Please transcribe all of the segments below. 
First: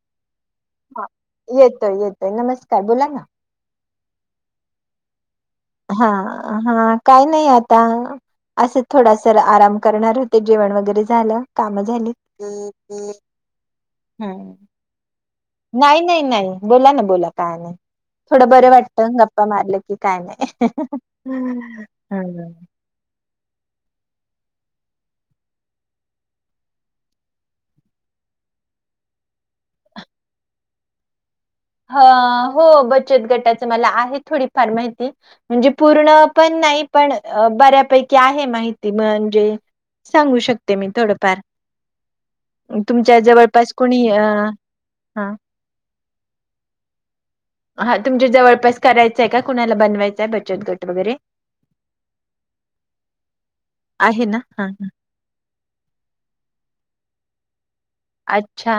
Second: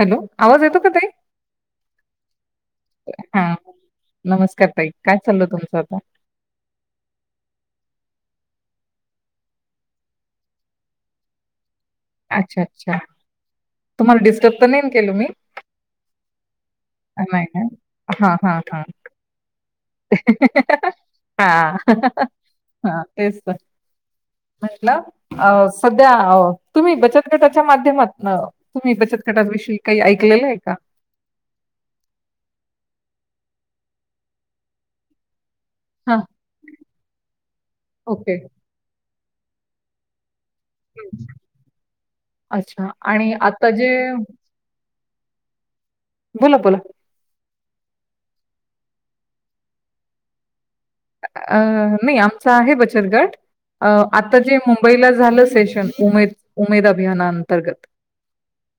Hello आवाज येतो का हा! ताई? येतोय येतोय नमस्कार बोला ना हा. नमस्कार ताई काय? चाललं तुमचं आता? हा हा काही नाही आत ता असच थोडासा आराम करणार होते जेवण वगैरे झालं काम अच्छा अच्छा तुम्हाला हम्म डिस्टर्ब तर नाही ना केलो मी नाही नाही नाही बोला ना बोला काय नाही हां, थोडं हां, बरं हां. वाटत गप्पा मारलं की हां. हां, काय नाही तेच म्हटलं अ सध्या अ तुम्ही बचत गटाच्या माध्यमातन तुम्ही बचत गटाविषयी काही ऐकलेलं आहे का अं हो बचत गटाच मला आहे थोडी फार माहिती म्हणजे पूर्ण हां, पण नाही पण बऱ्यापैकी ओके. आहे माहिती म्हण े सांगू शक ते मी हं. थोडंफार अच्छा तुमच्या आणि आता जवळपास जे कोणी ह बोला बोला. हा तुमच्या जवळपास करायचंय का कुणाला बनवायचंय बचत गट? वगैरे अ नई आमच आहे बचत गट, अ आहे आता ना जे हा मुंबईला झालं सेशन उमेद उमेदा अभियाना अंतर्गत अच्छा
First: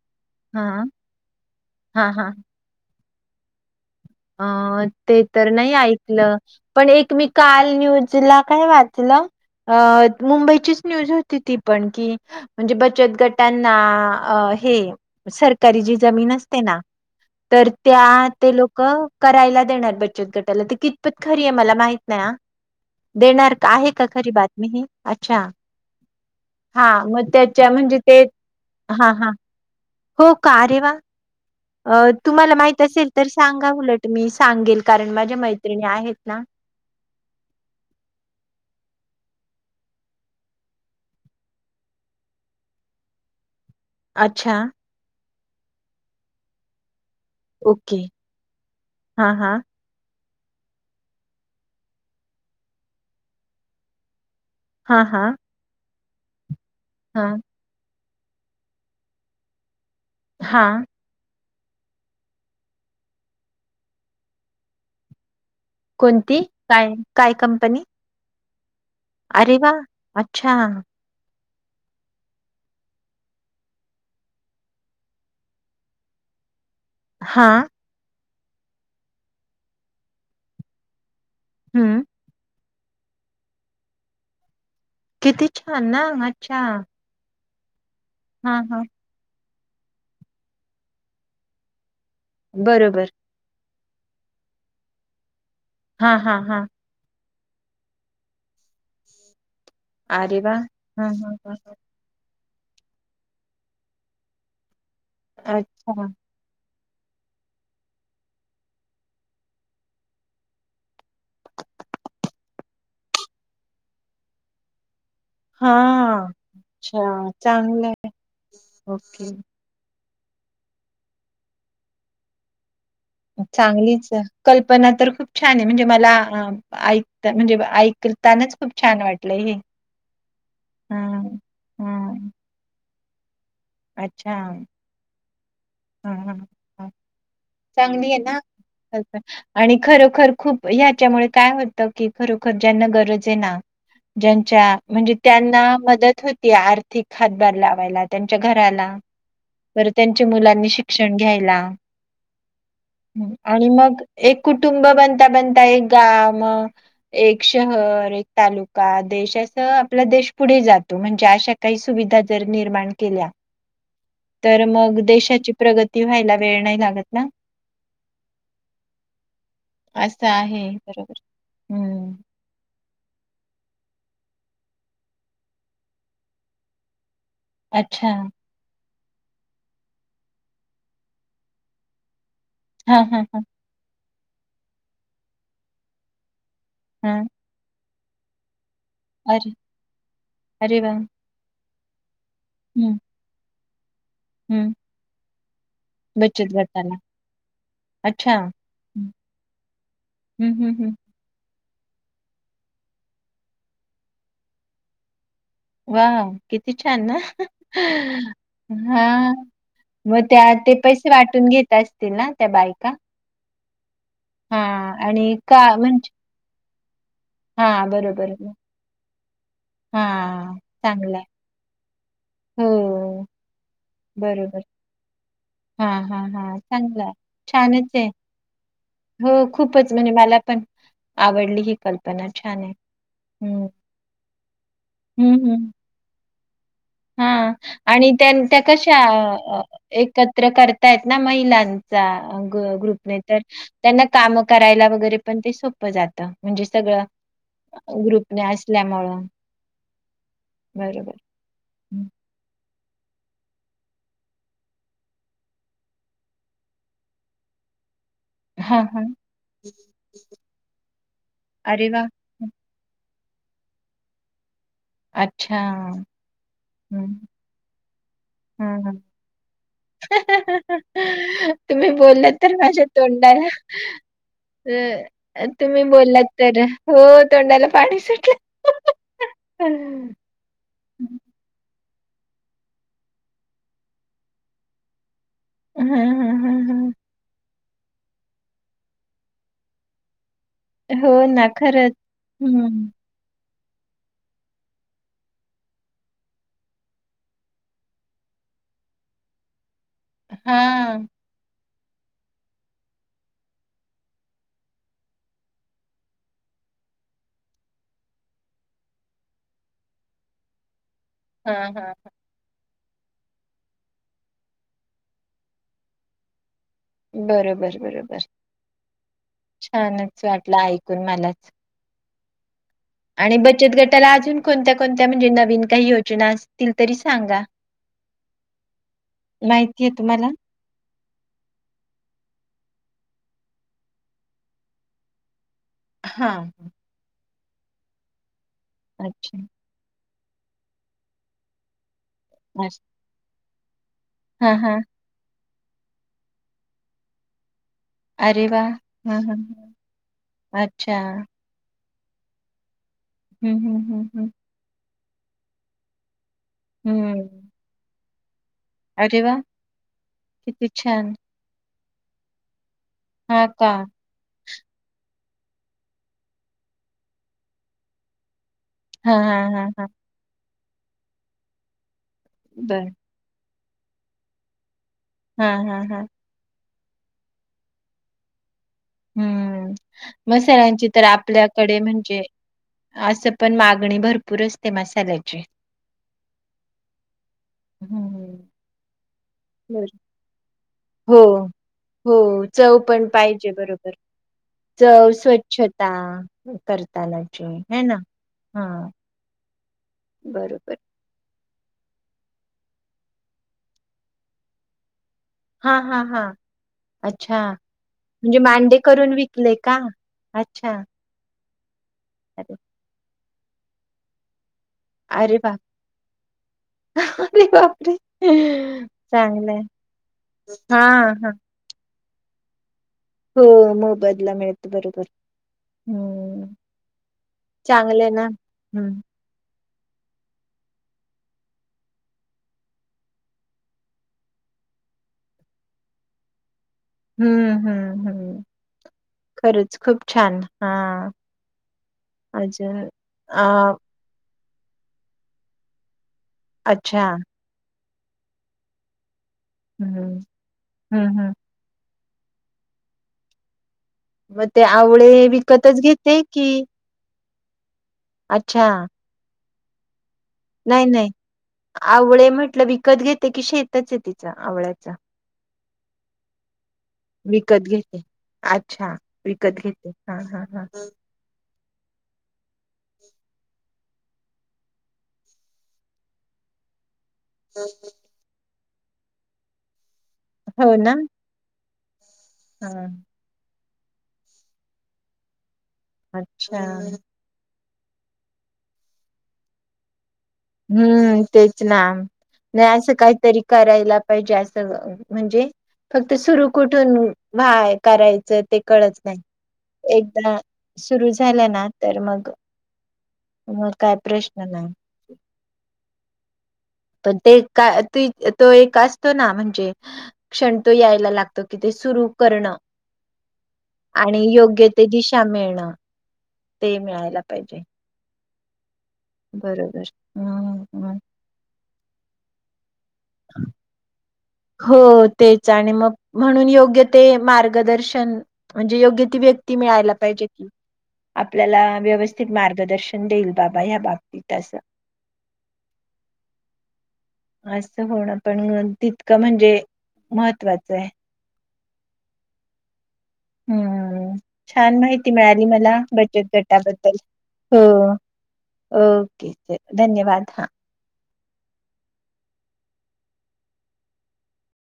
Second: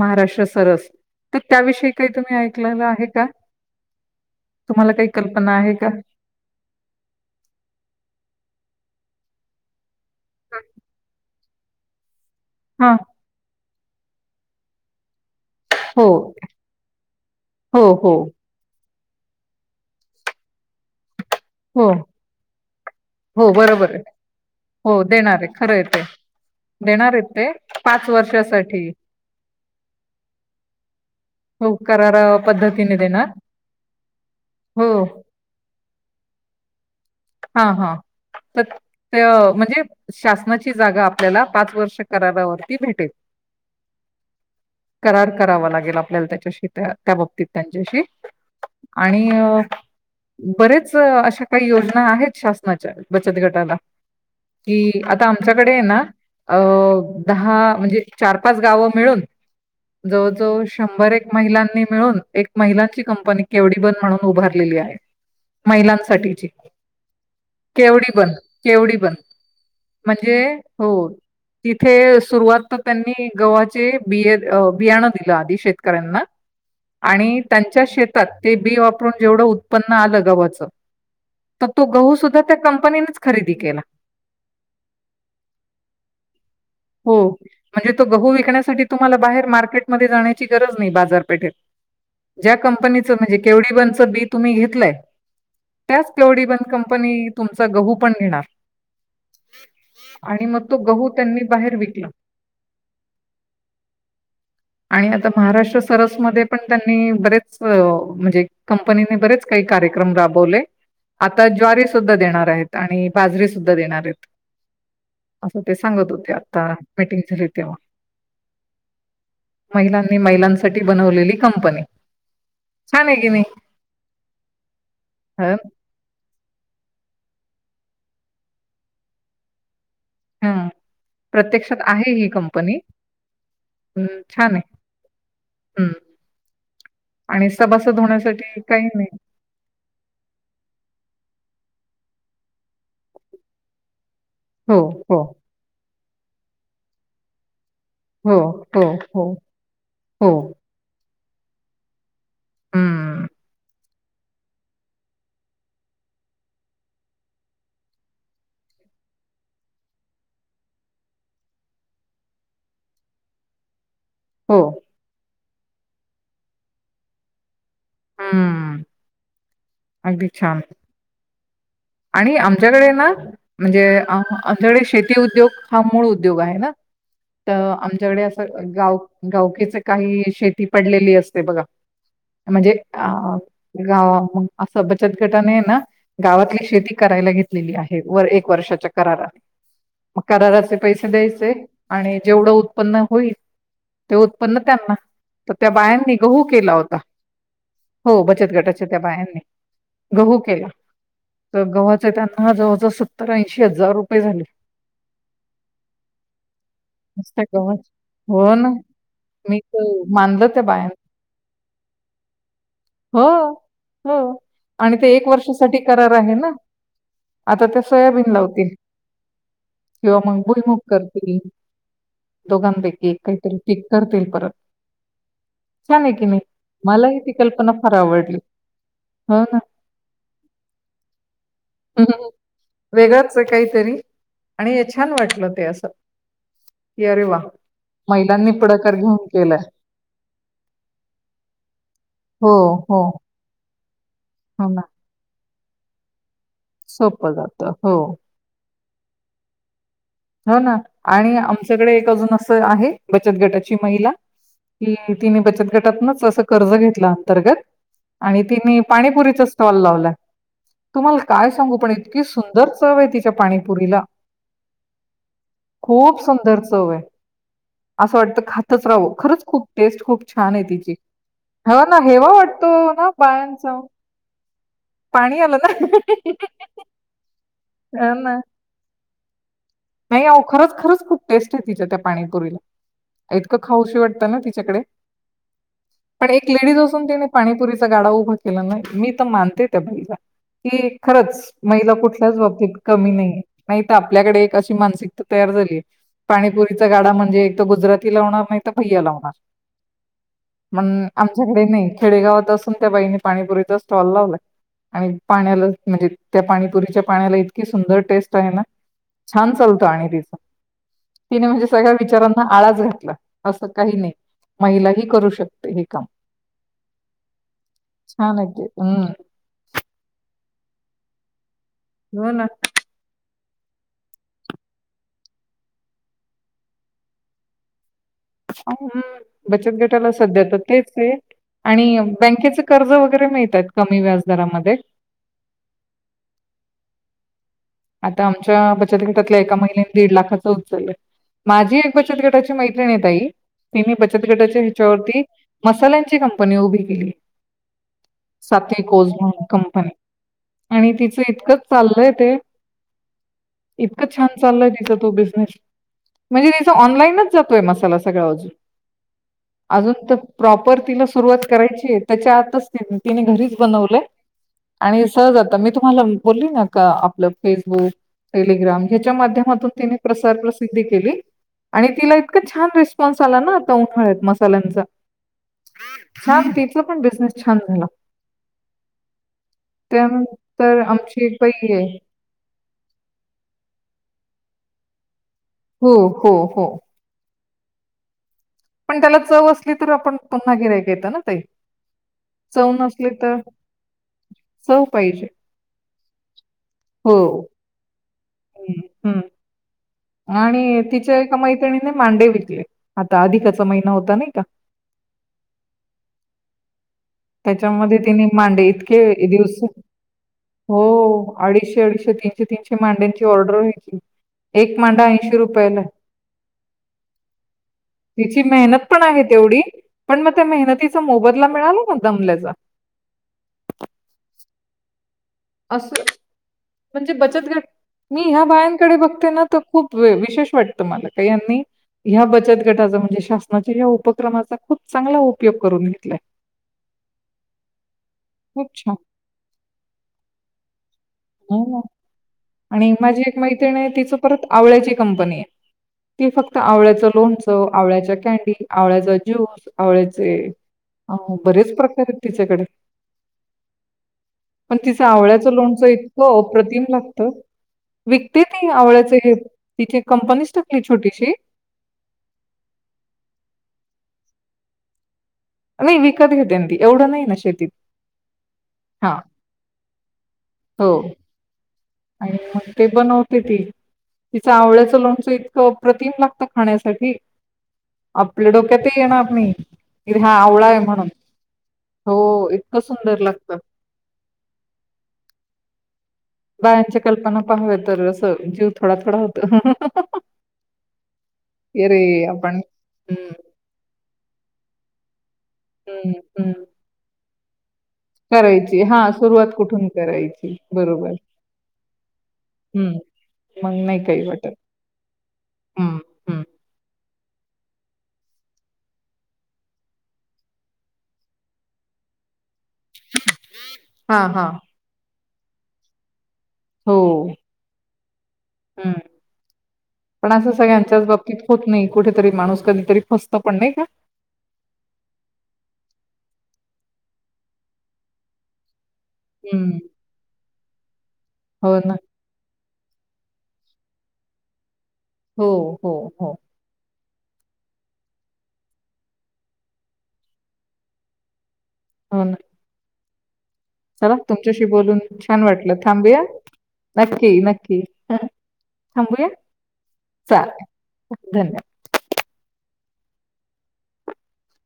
महाराष्ट्र हा सरस त त्याविषयी काही हा हा तुम्ही ऐकलेलं आहे. [unintelligible] अ तुम्हाला काही ते तर कल्पना नाही आहे का? ऐकलं पण एक मी काल न्यूज ला काय वाचलं अ मुंबईचीच न्यूज होती ती पण की म्हणजे हां. बचत गटान् ना अ हे सरकारी जी हो, जमीन असते ना, तर हो, हो, त्या ते लोक क करायला देणार बचत गटाला ते कि पत खरी आहे मला हो, माहित नाही हा, हो, देणार का बरोबर आहे का खरी बातमी ही? हो, देणार अच्छा! आहे. खरं आहे ते. हा देणार मग आहेत ते त्याच्या म्हणजे ते वर्षासाठी. हा हा हो का? अरे वा! हो, अ करारा तुम्हाला माहित पद्धतीने असेल देणार. तर सांगा उलट मी सांगेल हो. कारण माझ्या मैत्रिणी आहेत. ना हा हा तत त्य म्हणजे शासनाची जागा आपल्याला पाच वर्ष करारावरती भेटेल. अच्छा! करार करावा लागेल आपल्याला त्याच्याशी त्या त्या बाबतीत ओके. त्यांच्याशी आणि हां, हां. बरेच अशा काही योज ना आहेत शासनाच्या बचत गटाला कि हां, आता हां. आमच्याकडे ये ना अ हां. दहा म्हणजे चार पाच गावं मिळून जवळ जवळ हां. शंभर एक महिलांनी मिळून एक महिलाची कंपनी केवडी बन म्हणून उभारलेली आहे. कोणती? महिलांसाठीची काय काय कंपनी? [unintelligible] केवडी बण अरे वाह! म्हणजे अच्छा. हो तिथे सुरुवात तर त्यांनी गव्हाचे बिय अ बियाणं दिलं आधी शेतकऱ्यांना आणि हां. त्यांच्या शेत ते बी वापरून जेवढं उत्पन्न आलं गव्हाच तर तो हं. गहू सुद्धा कं कंपनीनेच खरेदी केला किती छान ना अच्छा हो. म्हणजे तो गहू हां, विकण्यासाठी हां. तुम्हाला बाहेर मारक मार्केटमध्ये जाण्याची गरज नाही बाजारपेठेत ज्या कंपनीच बरोबर. म्हणजे केवडिबन बी तुम्ही घेतलंय त्यास हां, हां, केवडी हां. बंण कंपनी तुमचा गहू पण घेणार अरे आणि वाह! मग तो गहू हां, हां, त्यांनी हां. बाहेर विकला आणि आता महाराष्ट्र अच्छा. सरसमध्ये पण त्यांनी बरेच म्हणजे कंपनीने बरेच काही कार्यक्रम राबवले आता ज्वारी सुुद्धा देणार आहेत आणि बाजरी सुुद्धा देणार आहेत असं ते हा सांगत होते आता अच्छा मीटिंग झाली तेव्हा. चांगलं आहे ओके महिलांनी महिलांसाठी बनवलेली कंपनी छान आहे की नाही? चांगलीचय कल्पना तर खूप हं. छान ए म्हणजे मला ह ऐकता म्हणजे ऐकतानाच खूप छान वाटलंय हे हम हां, प्रत्यक्षात आहे हां. ही कंपनी अ, अच्छा छान आहे. हं. ह आणि सभासद चांगली आहे ना होण्यासाठी काही नाही. आणि खरोखर खूप ह्याच्यामुळे काय होतं की खरोखर ज्यांना गरज आहे ना ज्यांच्या हो, म्हणजे हो, त्यांना मदत होती आर्थिक हात भार लाभ ह हो, हो, हो, हो. त्यामुळे शिक्षण घ्यायला ह हं. आणि मग एक कुटुंब बनता बनता एक गाव एक शहर एक तालुका देश असा आपला देश पुढे जातो म्हणजे अशा काही सुविधा जर निर्माण केल्या हो. तर मग देशाची प्रगती व्हायला वेळ नाही लागत ना हम्म असं अगदी छान आहे बरोबर. हम्म आणि आमच्याकडे ना म्हणजे आमच्या कडे शेती उद्योग हा मूळ उद्योग आहे ना तर अच्छा आमच्याकडे असं गाव गावकीचे काही शेती पडलेली असते बघा म्हणजे हा अ हा हा गाव असं बचत गटाने ना गावातली शेती हा करायला घेतलेली आहे वर एक वर्षाच्या करारा अरे मग कराराचे अरे वा पैसे द्यायचे आणि जेवढं हम्म उत्पन्न होईल ते उत्पन्न हम्म त्यांना तर त्या बायांनी गहू बचत केला होता गटाला हो अच्छा बचत गटाच्या त्या हम्म बायांनी गहू केला हम्म हम्म तर गव्हाचा त्यांना हा जवळजवळ सत्तर ऐंशी हजार रुपये झाले वा किती छान ना नुसत्या गव्हाचे हो ना हा मी तर मग त्या मानलं ते बायांना पैसे वाटून घेत असतील ना त्या बायका हम हा आणि ते एक का वर्षासाठी करार म्हणजे आहे ना आता ते हा बरोबर सोयाबीन लावतील हा किंवा मग बुईमूग चांगलाय करतील. दोघाण पैकी एक हो काय तर पिक करतील परत बरोबर हा छान आहे हा की मी हा मला चांगलाय हे ती कल्पना छानच फार आहे आवडली. हो खूपच म्हणजे मला पण आवडली ही कल्पना छान आहे वेगच आहे हम्म काहीतरी आणि हे छान हम्म वाटलं ते हम्म असं की अरे हा वा आणि त्या महिलांनी त्या पुढाकार कशा घेऊन केलाय. एकत्र करतायत ना महिलांचा हो, हो, ग्रुपने तर त्यांना काम हो ना. करायला वगैरे पण ते सो प जात म्हणजे सगळं सोपं जातं. हो. ग्रुपने आस ल्यामुळ हो ना आणि आमच्या इकडे एक अजून असं आहे बचत गटाची महिला कि तिने बचत गटातनच असं कर्ज घेतलं अंतर्गत आणि तिने हा हा पाणीपुरीचा स्टॉल लावलाय तुम्हाला काय सांगू अरे पण वा इतकी सुंदर चव आहे ति त्या पाणीपुरीला अच्छा खूप सुंदर चव आहे. असं वाटतं हा, खातच हा राहावं. खरंच खूप टेस्ट खूप छान आहे तिची. हो तुम्ही ना बोललात हेवा तर वाटतो माझ्या ना तोंडाला बायांचा. पाणी अ आलं ना. तुम्ही बोललात तर हो तोंडाला पाणी ह ना सुटलं. नाही आओ खरंच खरच खूप टेस्ट आहे तिच्या त्या पाणीपुरीला इतकं खाऊशी वाटतं ना तिच्याकडे हा हा पण एक हा लेडीज हा असून तीने पाणीपुरीच चा गाडा उभा केला नाही मी त मानते त्या बाईला. की हो ना खरंच महिला कुठल्याच बाबतीत हम्म कमी नाहीये. नाही तर आपल्याकडे कीवअशी मानसिकता तयार झाली आहे पाणीपुरीचा गाडा म्हणजे एक गुजराती लावणार नाही तर भैया लावणार. हा मण आमच्याकडे नाही खेडेगावात असून त्या बाईनी पाणीपुरीचा स्टॉल लावलाय आणि पाण्याला म्हणजे त्या पाणीपुरीच्या पाण्याला इतकी सुंदर टेस्ट आहे ना छान चालतो आणि तिस तिने हा म्हणे सगळ्या हा विचारांना आळाज घेत असं काही नाही महिलाही करू शकते हे काम बरोबर बरोबर छान आहे ते हम्म. छानच [unintelligible] वाटलं ऐकून मलाच हो ना आणि बचत गटाला अजून कोणत्या कोणत्या म्हणजे नवीन काही योजना असतील तरी सांगा बचत माहिती आहे गटाला तुम्हाला सध्या तर तेच आणि बँकेच [inaudible] कर् व क व्या हा ह आता आमच्या बचत गटातल्या अच्छा एका महि- दीड लाखाचा उचल आहे माझी बचत गटाची मैत अच्छा नताई मही बचत हा गटाच्या हा हिच्यावरती मसाल्यांची कंपनी उभी केली अरे [unintelligible] वा हा म्हणून हा कंपनी आणि अच्छा. तिचं इतक चाललंय ते. हं, हं, इतकं हं, छान हं. चाललंय तिचं तो बिझनेस म्हणजे तिचा ऑनलाईनच हं. जातोय मसाला. सगळ्यावाचून अरे वाह! अजून तर किती प्रॉपर तिला छान. सुरुवात करायची [unintelligible] आतच तिने हां घरीच का? बनवलंय आणि सहज आता. मी तुम्हाला बोलली ना का आपलं फेसबुक. टेलिग्राम ह्याच्या हां, हां, हां, माध्यमातून हां. तिने प्रसार प्रस सिद्दी केली आणि तिला इतका छान बरं. रिस्पॉन्स आला ना [unintelligible] आहेत मसाल्यांचा हम्म हम्म हम्म. ला पण बिझनेस छान झाला हम्म त्यानंतर मसाल्यांची तर आमची एक बाई आपल्याकडे आहे म्हणजे असं पण मागणी भरपूर असते मसाल्याची. हो हो हो. हम्म हम्म. मी त्याला चव असली तर आपण पुन्हा गिरायक येतं हो ना ताई. हो, चव पण नसली तर पाहिजे बरोबर चव, स्वच्छता. हो करतानाचे हे ना. हा. हम्म आणि तिच्या एका मैत्रिणी ने मांडे विकले, आता अधिकाचा महिना होता नाही का? हा हा हा. त्याच्यामध्ये तिने मांडे करून इतके विकले दिवस, का? अच्छा. हो. अडीशे अडीशे तीनशे अरे, तीनशे माड्यांचे ती ऑर्डर घ्यायची. एक मांडा ऐंशी अरे वाह! रुपयालाय. अरे बापरे! तिची मेहनत पण आहे तेवढी, चांगलंय. पण मग त्या मेहनतीचा हां, हां. मोबदला मिळाला ना. जमल्याचा हो मोबदला मिळतो बरोबर अस हं. म्हणजे बचतट चांगलं आहे मी ना. ह्या हं. बायांकडे बघते ना तो खूप वि विशेष वाटतं मला का यांनी ह्या बचत गटाचा म्हणजे शासनाच्या ह्या उपक्रमाचा खूप चांगला उपयोग करून घेतलाय हम्म हम्म हम्म खरंच खूप छान हां. ह ह अजून आणि माझी एक अ, मैत्रिण आहे तिच परत आवळ्याची कंपनी आहे ती फक्त अच्छा. आवळ्याचं लोनचं आवळ्याच्या कँडी आवळ्याचा ज्युस ज्यूस हं, आवळ्याचे हं, अ हं. बरेच प्रकारे त तिच्याकडे म ते आवड सावळ्याचं लोणचं इतकं अप्रतिम लागत विकते ती हे अच्छा. आवळ्याच हे तिथे नाही, नाही आवळे म्हटलं कि विकत घेते की शेतच य तिच आवळ्याच्या नाही विकत घेते ना ती. एवढं नाही ना विकत शेतीत घेते अच्छा हा विकत घेते हा हा हा अ ते बनवते ती तिचं आवळ्याचं लोणचं इतकं अप्रतिम लागतं खाण्यासाठी आपपलड कथे येण आपनी हा आवळा हो आहे ना? म्हणून हो इतकं हां. सुंदर लागतं अच्छा पाव तर असं जीव थोडा थोडा होत हम्म तेच ना आपण नाही असं हम्म, काहीतरी करायला पाहिजे असं म्हणजे हम्म, फक्त सुरू हम्म. कुठून भाय करायचं ते करायची हा कळत नाही सुरुवात कुठून एकदा करायची सुरू बरोबर. झाल्या ना तर मग हम्म. मग काय नाही काही प्रश्न वाटत. नाही हम्म हम्म. पण ते का त तो एक असतो ना म्हणजे, क्षण तो यायला लागतो, की ते सुरू करणं आणि हां, हां. योग्य ते दिश शा मिळणं ते मिळायला पाहिजे. हम्म, बरोबर पण असं हम्म हम्म. सगळ्यांच्याच बाबतीत होत नाही. कुठेतरी माणूस कधीतरी फसतो पण नाही का? हो तेच आणि मग म्हणून योग्य ते मार्गदर्शन म्हणजे योग्य ती व्यक्ती हम्म. मिळायला पाहिजे की, आपल्याला हो ना. व्यवस्थित मार्गदर्शन देईल बाबा याबाबतीत असं. हो हो हो. अच् असं होणं, पण तितकं म्हणजे महत्त्वाचं आहे. हो ना. हम्म चला तुमच्याशी छान बोलून माहिती छान मिळाली मला वाटलं थांबूया? बचत गटाबद्दल. नक्की, हो नक्की. थांबूया? ओके, धन्यवाद हा. चालेल. धन्यवाद.